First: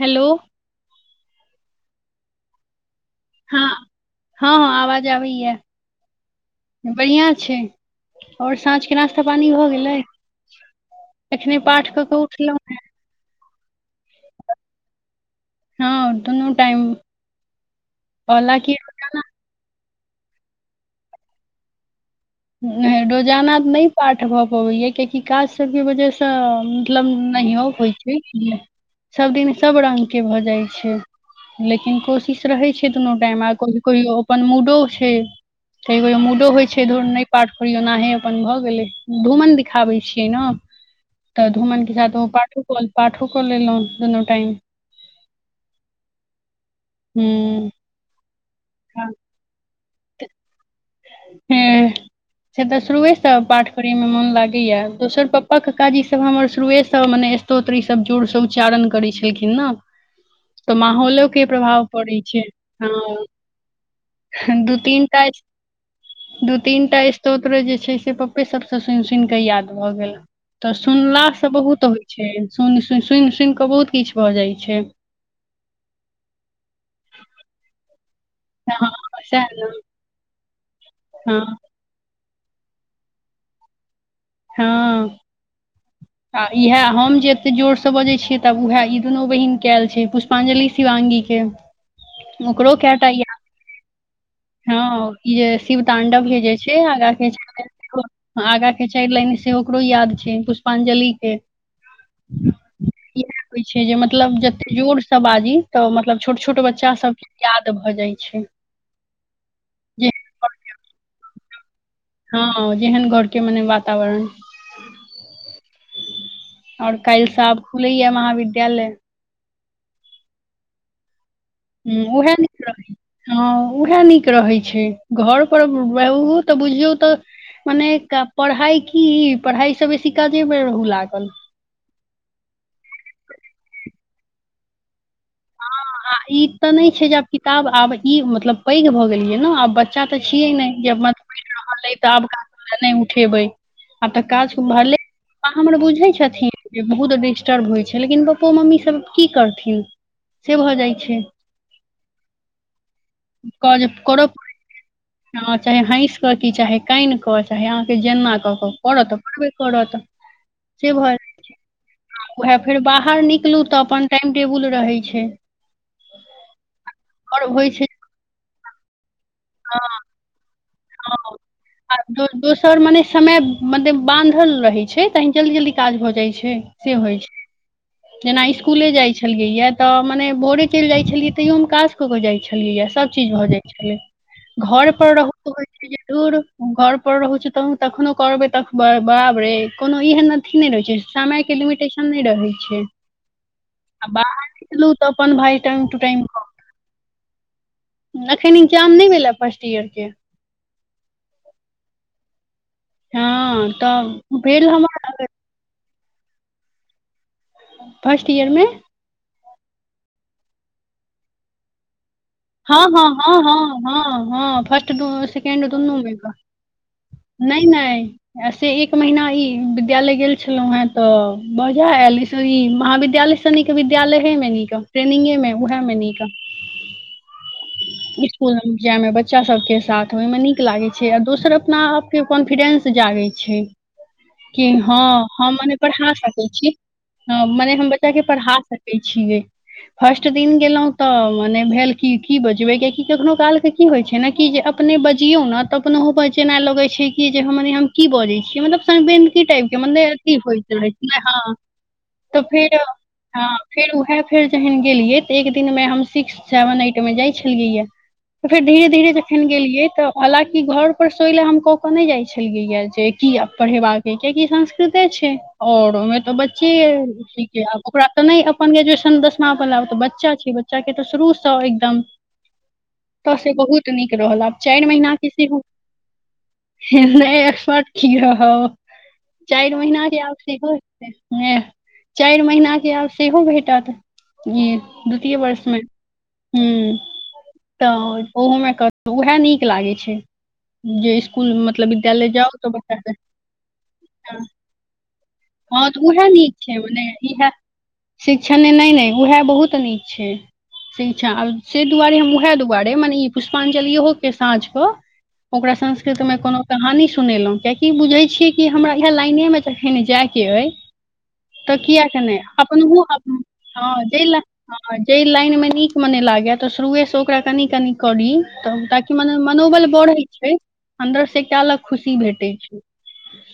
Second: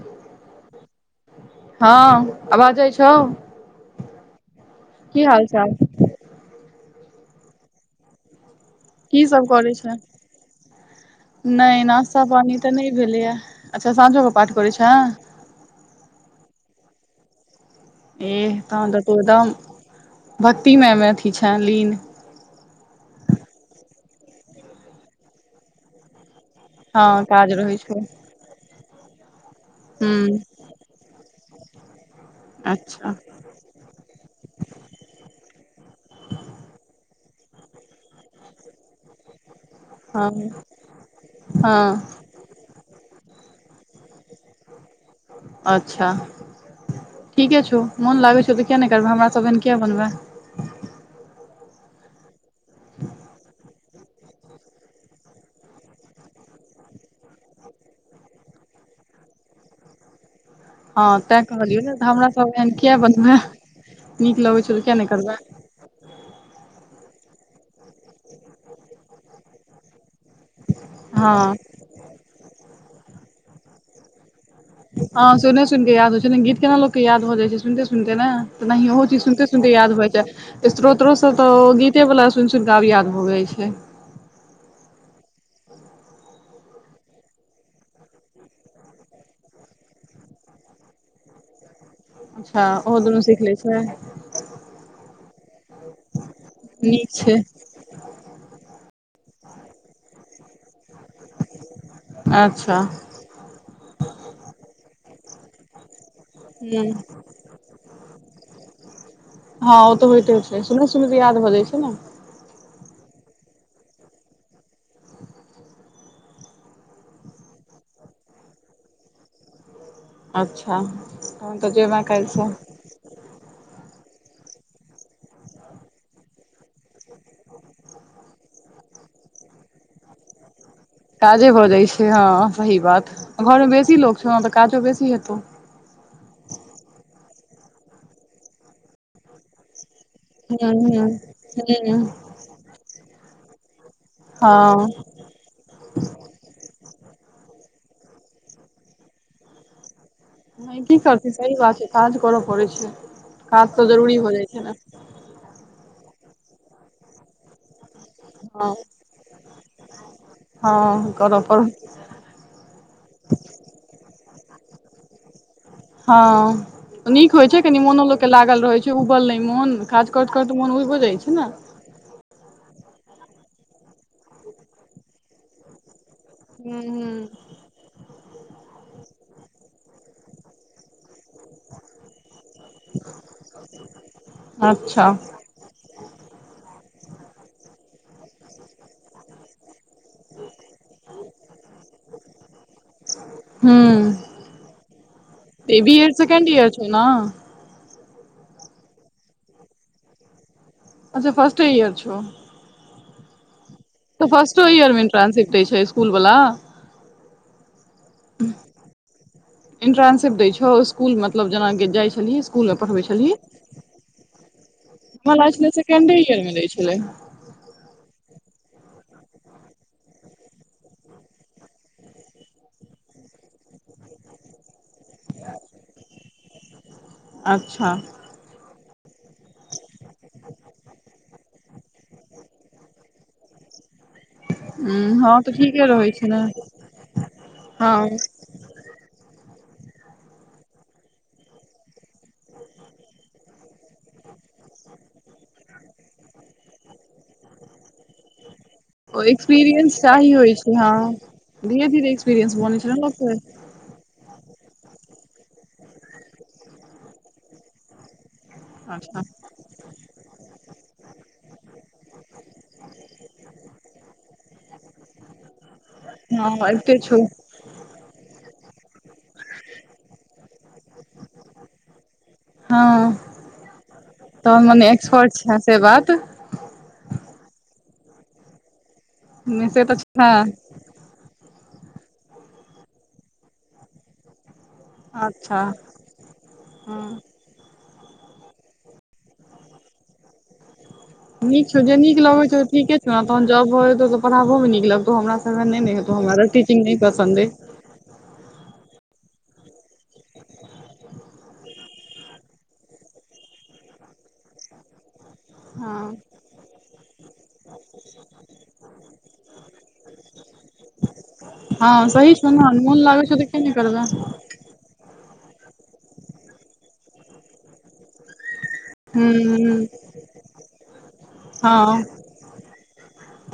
Hello हँ आवाज जाइ छैउ हँ हँ हँ आवाज की आबय हाल याअ चाल बढ़िआँ छै आओर साँझके नाश्ता की सब पानी भऽ करै छै गेलै एखने नहि पाठ कऽ कऽ नास्ता पानी उठलहुँ तऽ ह नहि भेलैए अच्छा सझके पठ कर छ हँ दुनू टाइम एह हालाँकि तह तऽ तू एकदम भक्तममेी छ लीन नहि रोजाना तऽ नहि पाठ भऽ पबैय कियकि काज सबके वजहसँ तऽ हँ मतलब काज नहियो रहै होइ छौ छै सब दिन सब रंग हूँ के भऽ जाइ छै लेकिन को किश रहै छै अच्छा दुनू टाइम आ क कहियो ओ मूडो छै गोो मूडो होइ छै नहि पाठ करियौ नहे अपन भऽ गेलै धूमन द आबै हँ छियै ने तऽ हँ धूमन के साथ पाठो पाठो कऽ लेलहुँ दुनू टाइम अच्छा ठीके हूँ छौ मोन लागे छौ तऽ किया नहि करब हमरा सब किया बनबे ह हुँ से तऽ शुरुएसँ पाठ करैमे मोन लागैया दोसर पपापा क काजी सब हमर शुरुएसँ मने स्तोत्र ई सब जोरसँ उच्चारण करै छलखिन ने तऽ हँ माहौलो तैं के कहलियौ प्रभाव ने पड़ैत हमरा छै सब एहन किया हँ बनबै नीक लगै छौ दू तऽ किया नहि करबै तीनटााज दू तीनटा स्तोत्र जे छै से पप्पे सबसँ सुनि सुनि कऽ याद भऽ गेल तऽ सुनलासँ हँ बहुत होइ छै सुनिनि सुनि सुनि कऽ बहुत किछु भऽ जाइ छै ह सुने सुने याद होइ छै ने गीत केना लोको के याद हो जाइ छै सुने सुन तना हँ ओहो चीज सुनते सएह ने सुनते याद होय छै स्रोतो त हँ गीते वाला सुनि सुन कऽ आब याद भऽ जाइ छै हँ आ इएह हम जे एतेक जोरसँ बजैत छियै तब उएह ई दुनू बहिन कयल छै पुष्पांजलि शिवांगी ी के अच्छा ओकरो ओ कएटा दुनू याद सिख ले छै हँ जे शिव तांडव हे जे छै आग नीक छै आगा के चढ़ लकरो याद छै पुष्पांजलि के अच्छा इ होइ छै जे मतलब जते जोर सब बाजी तऽ मतलब छोट छोट ह बच्चा सब याद भऽ जाइ छै हँं जे तऽ होयइते हो छै सुन सुनै याद भ जाइ छै ने हँ जेहन घरके मने वातावरण आओर काल्हिसँ आब खुलैय महाविद्यालय अच्छा हमन तऽ जयबै ह उएह काल्हिसँ नीक रहै हँ उएह नीक रहै छै घर पर रह तऽ बुझियौ तऽ मने पढ़इ की पढ़ा सबब शीखा जेर काजे भऽ जाइत छै हँ सही बात घरमे बेसी लोक छौ ने तऽ काजो बेसी हेतौ आ ई तऽ नहि छै जे आब किताब आब ई मतलब पैघ भऽ गेलियै ने आब बच्चा तऽ छियै हूँ ने हूँ ज मत बठ रहल हूँ अइ तऽ आब काज ले नहि उठेबे आब तऽ काज ख हँ भरले पा हमर बुझै छथिन बहुत डिस्टर्ब होइ छै लेकिन पप्पो मम्मी सब की करथिन से भऽ नहि जाइ की छै करत सही बात छै काज करऽ पड़ै छै काज तऽ जे जरूरी कर हो जाइ छै ने चाहे हैस कऽ की चाहे कान कऽ चाहे जेना कऽ हँ कऽ करत करबे करत से हँ भऽ करऽ जा छै पड़ उएह फेर बाहर निकलू तऽ अपन टाइम टेबुल रहैत छै हँ नीक आओर होइत छै होइ कनि मोनो लोकके लागल रहैत छै ओ उबल ने मौन काज कर कर तऽ मन उज हो जाइ छै ने सर मने समय मने बानधल रहे छै तहन जल्दी जल्दी काज भ जाय छै छै हूँ से होइ हूँ छै जेना स्कूले जाइ छलियै या तऽ मने भोरे चलि जाइ छलियै तैयोमे काज कऽ केऽ जाइ छलियया सभ चीज भऽ जाइ छलै घर अच्छा पर रहहु त जरूर घर पर रहहु छ त तखनो करबे तख बराबरे कोनो एहन अथिी नहि रहे छै समय के लिमिटेशन नहि रहे छै [inaudible] हूँ आ बाहर निकलू तऽ अपन भाय ई टाइम बी टू एड टाइम सेकेंड ईयर छौ ने कहऽ एखन इन्गजाम नहि मिलय फर्स्ट ईयरके अच्छा फर्स्टे ईयर छौ हँ तऽ फर्स्टो भेल इयर मे हमर ट्रांस्ट छै इकुल वालला फर्स्ट ईयरमे इंट्रनशिप दै छौ स्कूल मतलब जेनााक जाइ छौ हँ हँ हँ हँ हँ हँ फर्स्ट दोनो में हमरा लागै सेकेड छलै दोनो में सेकेंडे ईयर मे दै छलै नहि नहि से एक महीना ई विद्यालय गेल छलौं हें तऽ बझा एयल इस ई महाविद्यालय सनि विद्यालये मे न ट्रेनिंगे में उएह मे नीक अच्छा जाइमे बच्चा सभके साथ ओहिमे नीक लागै छै आ दोसर अपना आपके कॉन्फिडेंस जागैत छै कि हँ हूँ तऽ हम मने ठीके रहै पढ़ा छै ने सकैत छी ह मने हम हँ बच्चा के पढ़ा सकै छियै फर्स्ट दिन गेलहुँं तऽ मने भेल की की ब कखनो काल के की होइ छा ने जे अपने बजियो ने त अपनोहो बात जेना लगे छै कि मने हम की बजै छियै मलब ओ की टाइप के एक्सपीरियंस मने चाही अथी होइ होइत रह हँ छै ह धीरे धीरे तऽ एक्सपीरियंस फेर बनै छै ने लोकके हँ फेर उएह फेर जहन गेलियै तऽ एक दिनमे हम सिक्स सेवन एट मे जाइत छलियै य त फेर धीरे धीरे अच्छा जखन गेलियै तऽ हलाकि घर पर सोइ लए हम कऽ केऽ नहि जाइ छलियै या जे की पढ़ेबाक कियकि संस्कृते छै और ओमे तो हँ बच्चे अबिते छौ ओकरा ते ने अपन ग्रेजुएशन दसमा वालला त बच्चा छै बच्चा के तऽ शुरू सँ एकदम हँ तऽ से बहुत नीक रहल आब तहन चारि मने महीनाके एक्सपर्ट छै सेहो से बात नहि एस्पॉट की रहव चारि से महिना तऽ र छै आब हो ह चारि महिना आब सेहो भेटत ई द्वितय अच्छा वर्षमे ह हँ तऽ ओहोमे कहहु उएह नीक लागैत छै जे स्कूल नीक छौ मतलब जे नीक विद्यालय लगे जाउ छौ तऽ बच्चा ठीके के छौ ने तहन जॉब भ जेतौ तऽ पढ़ाबो मे नीक लगतौ हमरा सब हँ तऽ उएह नीक छै मने इएह शिक्षण नहि ने उएह बहुत नीक छै शिक्षा आब से दुआरे हम उएह दुआरे मने ई पुष्पांजलिहो के साँझ क ओकरा हँ संस्कृतमे कोनो कहानी सुनेलहुँ कियकि बुझैत छियै कि हमरा इएह लाइनेमे च जाय के अए त किया हँ के सही न्या छौ ने अपनो मोन हो लागै छौ तऽ किया नहि है करबै जइला है जइला जा लाइनमे नीकमे नहि लागैए तऽ शुरुएसँ ओकरा कनि कनि करी तब ताकि हूँ हूँ मनोबल बढ़ैत छै अन्दर से क लऽ हँ खुशी भेटैत छै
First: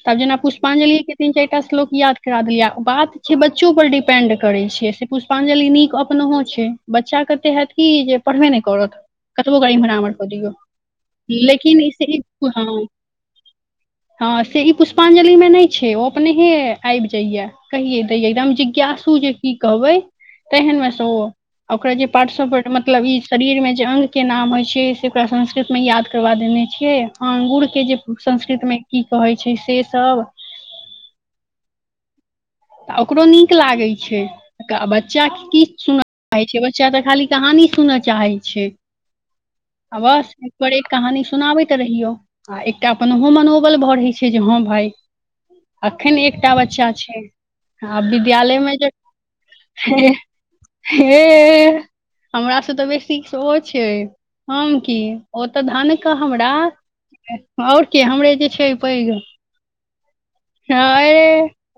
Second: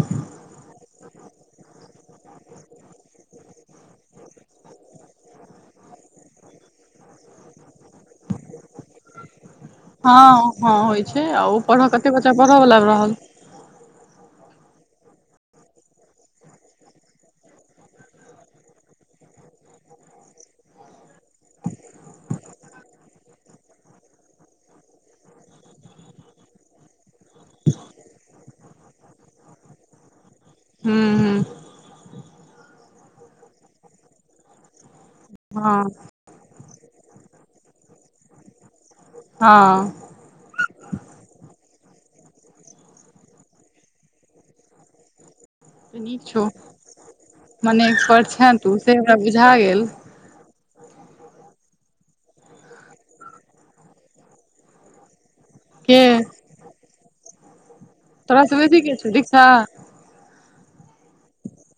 तब जेना पुष्पांजलि तीन चारि टा श्लोक याद करा देलियै बात छै बच्चो पर डिपेंड करैत छै से पुष्पांजलि नीक अपन छै बच्चाेते होयत की जे पढ़बे नहि करत कतबो ग इम्हर आमहर कऽ हँ दियौ हँ होइ छै आ ओ लेकिन पढ़ऽ कते इ बच्चा पढ़ऽ वला हँ रहल हँ से ई पुष्पांजलि में न छै ओ अपनेहे आबि जाया कहिये द या एकदम जिज्ञासु जे की कहु ओई एहन में तो ओकरा जे पाआर्ट सआप बॉडी मतलब ई शरीरमे जे अङ्गके नाम होइ छै से ओकरा संस्कृतमे याद करबा देने छियै अंगूर के जे संस्कृत मे की कहै छै से सब ह्म हँ त ओकरो नीक लागैत छै बच्चा की हँ सुना छै बच्चा तऽ खाली कहानी सुनऽ चाहैत छी आ हँ बस एक बार एक कहानी सुनाबै रहियौ आ एकटा अपन ओहो मनोबल बइयऽ रहै छै जे हँ भाय अखेन नीक छौ एकटा बच्चा छै मने आ एक्सपर्ट छे विद्यालयमे तू जे से हमरा बुझा गेल है हे हमरा से तऽ बेसी सेहो छै हम की ओ तऽ धन के क हमरा ओर के हमरे तोरा जे से छै बेसी के पैघ छौ हँ दीक्षा अरे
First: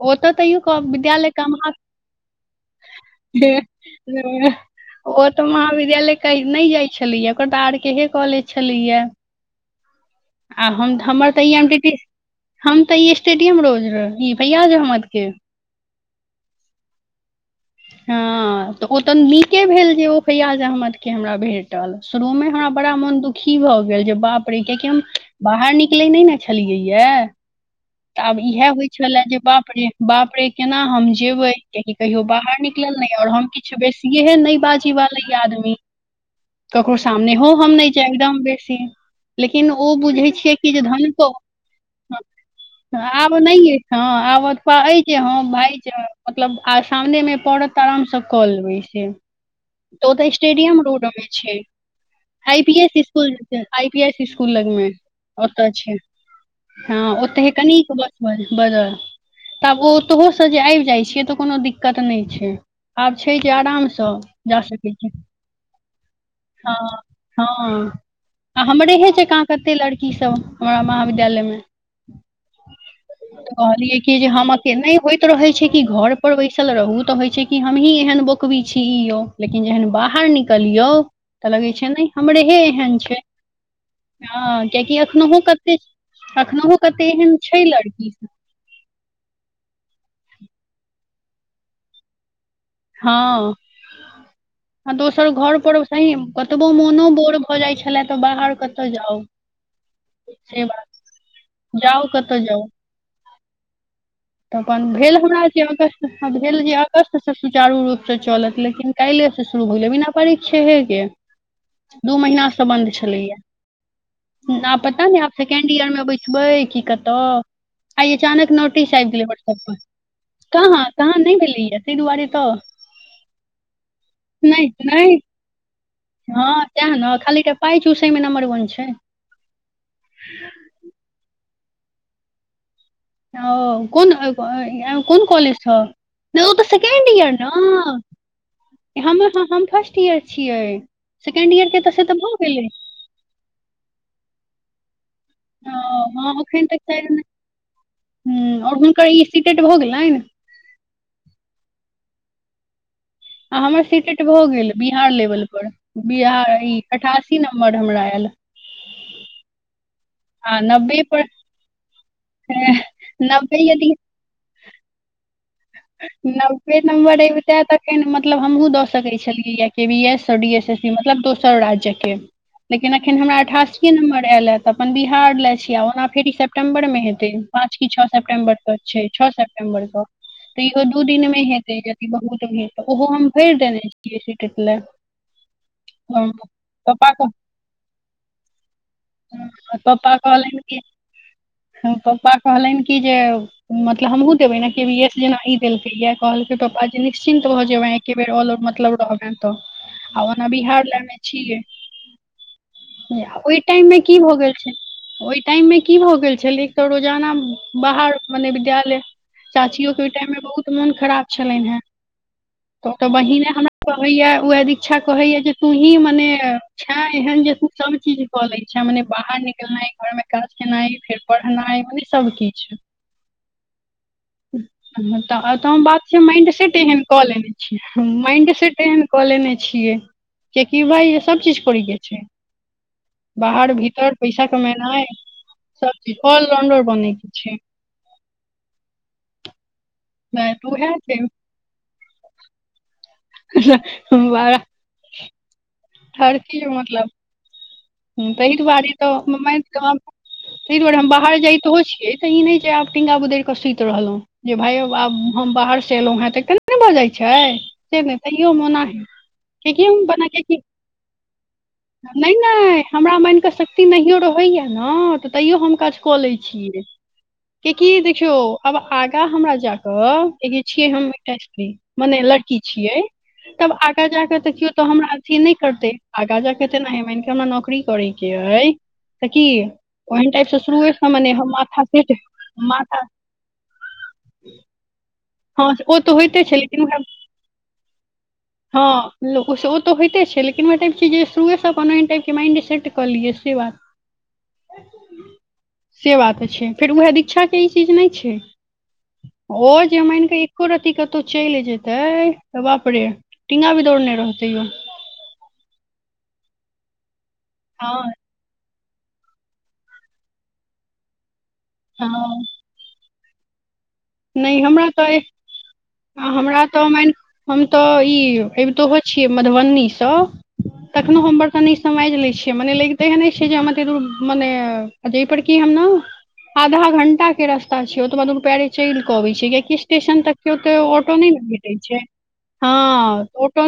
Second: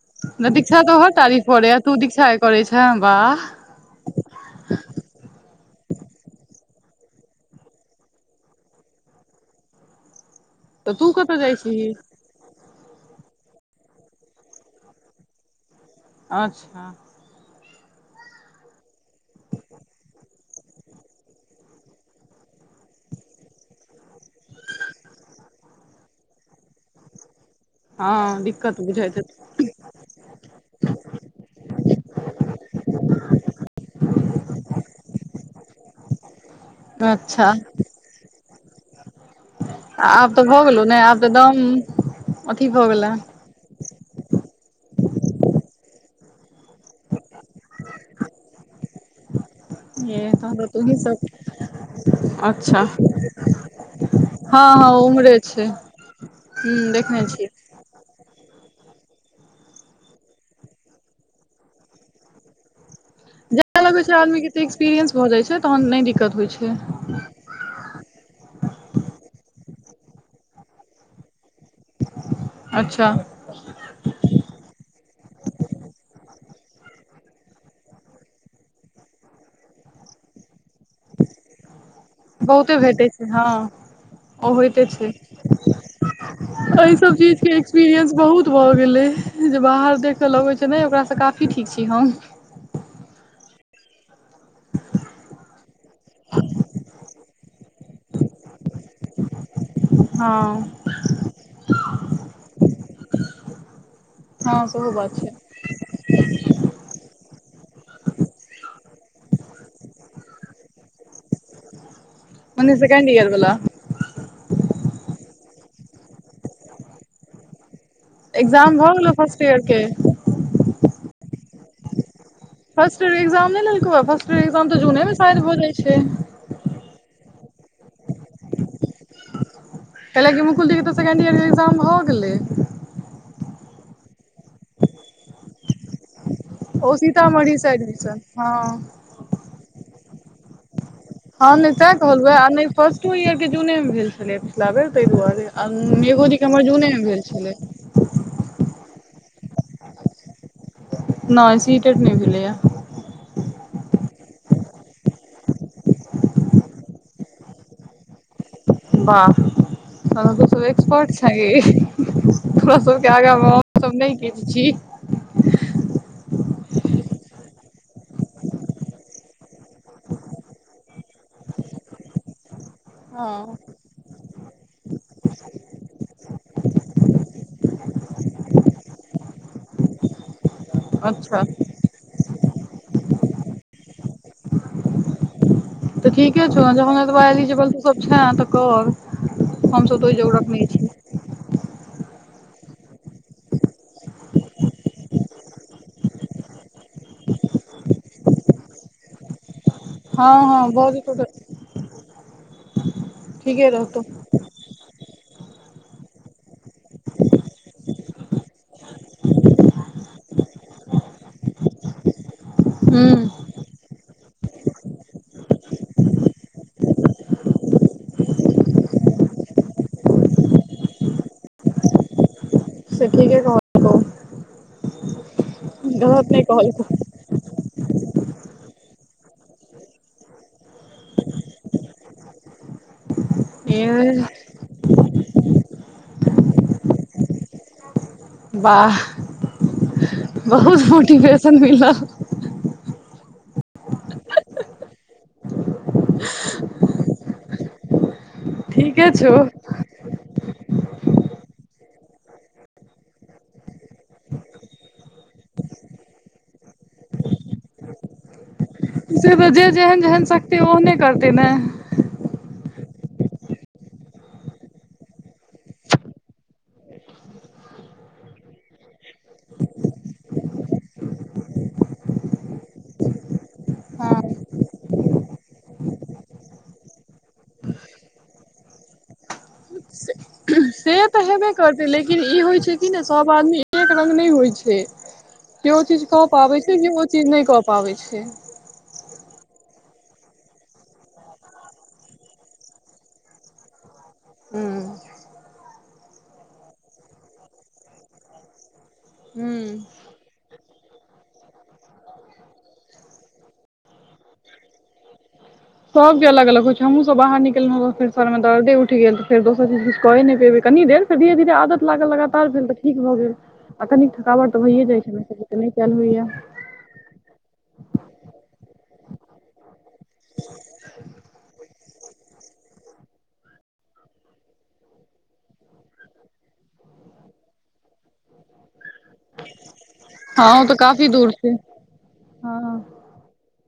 ओ तऽ तैयो कह दीक्षा तो हर विद्यालय तारीफ क करे म या तू दीक्षा के करे छे वाह ओ तऽ मा [unintelligible] माविद्यालय काई नहि जाइ छलैया ओकर बाहर आर के हे कॉलेज छलैया आ हम तऽ तू हमर कतऽ तऽ ई जाइ एम छीही डीटी हम तऽ ई स्टेडियम रोज रही फैयाज अहमद के अच्छा [inaudible] हँ तऽ ओ तऽ नीके भेल जे ओ फैयाज अहमद के हमरा भेटल शुरू मे हमरा बड़ा मन दुखी भऽ गेल जे बाप रे कियाकि हम बाहर निकले नहि ने छलियै यए ह आब इएहे होय छले जे बाप रे बाप रे केना हम जेबे क्या कहियो बाहर निकलल नै य हम किछु बेसिये है न बाजी वाला आदमी ककरो सामने अच्छा हो हम नहि एकदम बेसी लेकिन ओ आब बुझैत तऽ छियै भऽ कि जे गेलौ ने आब तऽ धनो दम अथी भऽ गेले आब नहि अछि हँ आब कहै जे हँ भाय मतलब आ सामने मे पड़त आरामसँ कऽ लेबै से त तऽ ये तहन स्टेडियम तूही रोड मे सब छै आइ पी अच्छा S school I P S school लग हँ मे हँ उम्हरे ओत छै हूँ ह देखने छियै ओते कनि क बस बस बदल तऽ आब ओ तोहुसँ जे आबि जाइ छियै तऽ कोनो दिक्कत नहि छै आब छै जे जाय लगै आरामसँ छै आदमी के जा तऽ सकै छी एक्सपीरियंस भऽ जाइ छै तहन नहि दिक्कत होइ छै हँ हँ आ हमरे हे जेका कते लड़कीसभ हमरा महाविद्यालय मे अच्छा त कहलियै कि जे हम अ केना होइत रहे छै कि घर पर बइसल चल रहू तऽ होइ छै कि हमही एहन बोकबी छी ई यौ लेकिन जेहन बाहर निकलियौ त लगे छै ने हमरेहे बहुते एहन भेटै छै हँ ओ ह होइते कियकि छै एखनो कते एखनहु एहि कते सब एहन चीज के छै लड़की एक्सपीरियंस सब। बहुत भऽ गेलै देखै ल अगै छै नहि ओकरासँ काफी ठीक छी हम हँ आ दोसर घरपर सही कतबो मोनो बोर भऽ जाइत छलए तऽ बाहर क कतऽ जाउ हँ से बात जाउ कतऽ जाउ [inaudible] तऽ अपन सेहो भेल बात छै हमरा जे अगस्त भेल जे अगस्तसँ सुचारू रूपसँ चलत लेकिन काल्हिएसँ शुरू भेलै बिना परिक्षेहे के दू महिना से मने बन्द सेकेंड ईयर छलैया वाला आ पता नहि आ सेकेंड इयर मे बैसबे की कत आइ अचानक एग्जाम भऽ नोटिस गेलौ फर्स्ट वाट्सप ईयर पर के कहाँ कहाँ नहि भेलैय तहि दुआरे तऽ फर्स्टयर एग्जाम नहि लेलको फर्स्टयर नहि ए्जाम तऽ जूने नहि मे शायद भ जै छै हँ तैं ने खाली पाय चूसमे नम्बर वन छै कैलाकि मुकुले तऽ सेकें्ड ईयर के ए्जाम हो गेलै ओ कोन कोन कॉलज छ नहि ओ तऽ सेकें्ड इयर सीतामढ़ी साइड न दिसन हँ हम हम फर्स्ट ईयर छियै हँ सेकेंड ईयर नहि के तैं तऽ से तऽ भऽ कहलै आ नहि गेलै फर्स्टो इयर के जूने मे भेल छलै पिछला बेर तहि दुआरे आ मेघो हँ दी के एखन हमर तक जूने मे शायद भेल छलै नहि आओर हुनकर ई सीटेट भऽ गेलेन न सीटट नैय भैले य आ हमर सीटेट भऽ गेल बिहार लेवल पर बिहार ई अठासी नम्बर हमरा आयल [inaudible] वाह तहन तु आ नब्बे एक्सपोट पर छै गै हमोरा सबके आगाँ मे नब्बे यदि असभ नहि किछु छी [inaudible] नब्बे नम्बर अबिते तखन मतलब हमहूँ दऽ सकैत छलियैा के बी एस स डी एस एस बी मतलब दोसर राज्य के लेकिन अखन हमरा हँ अठासी नं्बर एयल तऽ अपन बिहार लए छी आ ओना फेर ई सेप्टम्बरमे हेतै पाँची छओ सेप्टम्बर तक छै छओ सेट [unintelligible] तऽ इहो दू दिन मे अच्छा हेतै य बहुत ऽ ओहो हम भरि देने छियै सीटट लए तऽ ठीके छौ ने पप्पा ज ए कह एलिजेबल तऽ सब छ तऽ कर हम सब पप्पा तहि जोगरक कहलनि ने कि छी पप्पा कहलनि कि जे मतलब हमहुँ देबै ने के वी एस जेना ई देलकै यया कहलकै पापा जेी निश्चिन्त भऽ जेयबै एके बेर ऑलर मतलब रहबनि तऽ आ हँ ने हँ बिहार भऽ जेतौ लमे तऽ छियै ओहि ठीके टाइम मे रहतौ की भऽ गेल छै ओहि टाइम मे की भऽ गेल छल एक तऽ रोजाना बाहर मने विद्यालय चाचियो हु हूँ ख कहैया ओ दच्षा कहैया जे तू ही मने छ एहन जे तू सब चीज कऽ ले छ अच्छा मने बाहर निकलनाइ घर में काज केनाइ फेर पढ़नाइ ओहि सब किछु से ठीके कह तऽ तऽ हम बात छियै गलत नहि माइन्ड सेट एहन कहलकौ कऽ लेने माइंड सेट एहन कऽ लेने छियै केकि भाय सब चीज करी के छै बाहर भीतर ए पैसा कमेनाइ सब चीज अलराउंडर बनेके छै वाह वैह तऽ बहुत उएह छै मोटिवेशन मिलल वाह ठरकी मतलब ह त ई दुआरे तऽ ठीके छौ मम्मा ज ताहि दुआरे हम बाहर जाइतो छियै तऽ ई नहि छै आब टींगा गुदरिकऽ सुति रहलहुँ जे भाय आब हम बाहर हर से एेलहु हे तऽ केना भजे छै से ने तैयो मना से तऽ जे ह क जेहन जेहन बना शक्ति नहि ओहने करतै ने हँ नहि हमरा मानि कऽ शक्ति नहिो रहैया ने तऽ तैयो हम काज कऽ लैत छियै ककि देखियौ आब आगा हमरा जाकऽ छियै हम एकटा स्त्री मनेल लड़की छियै तब आगा जााक त केियो तऽ हमरा अथी नहि करते आगा जााक ते नहि ह मान क हमरा नक नौकरी करे के हय त की ओहन टाइप से शुरुए हेबे करतै लेकिन ई होइ छै कि नहि सभ आदमी एक रङ्ग नहि होइत छै हँ केयो ओ चीज तऽ कऽ होइते पाबै छै लेकिन केयो ओकरा ओ चीज नहि कऽ पाबै छै ओ तऽ होइते छै लेकिन ओहि टाइप के जे शुरुए सँ माइन्ड सेट कऽ लियै से बात हू से बात छै फेर उएह दीक्षा के ई चीज नहि छै हूँ ओ जे मन के एको रति कतौ चलि जेते तऽ बाप रे टिंगा बीदौड़ने रहतै ओ [unintelligible] सबके अलग अलग होइ छै हमहुँ सब बाहर निकलौं फेर हँ सर मे दर्दे उठि गेल तऽ फर दोसर चीज किछु कऽ नहि पेबै कनी देरसँ धीरे धीरे आदत लागल हँ लगातार भेल तऽ ठीक भऽ गेल थकाबट तऽ भऽ ए जाइ छै कयल आ होइया हमरा तऽ मान हम तऽ ई अबितो छियै मधुबनीसँ तऽ तखनो हमर कनि समझि लै छियै मने लागिते नहि छै जे हम एते दूर मने जहि पर जे कि हम ने आधा घंटा के रस्ता छै ओतबा दूर पैरे चलि के अबै छियै कियकि स्टेशन तक हँ के ओ तऽ ओतय काफी ऑटो नहि दूर ने भेटे छै हँ ऑटो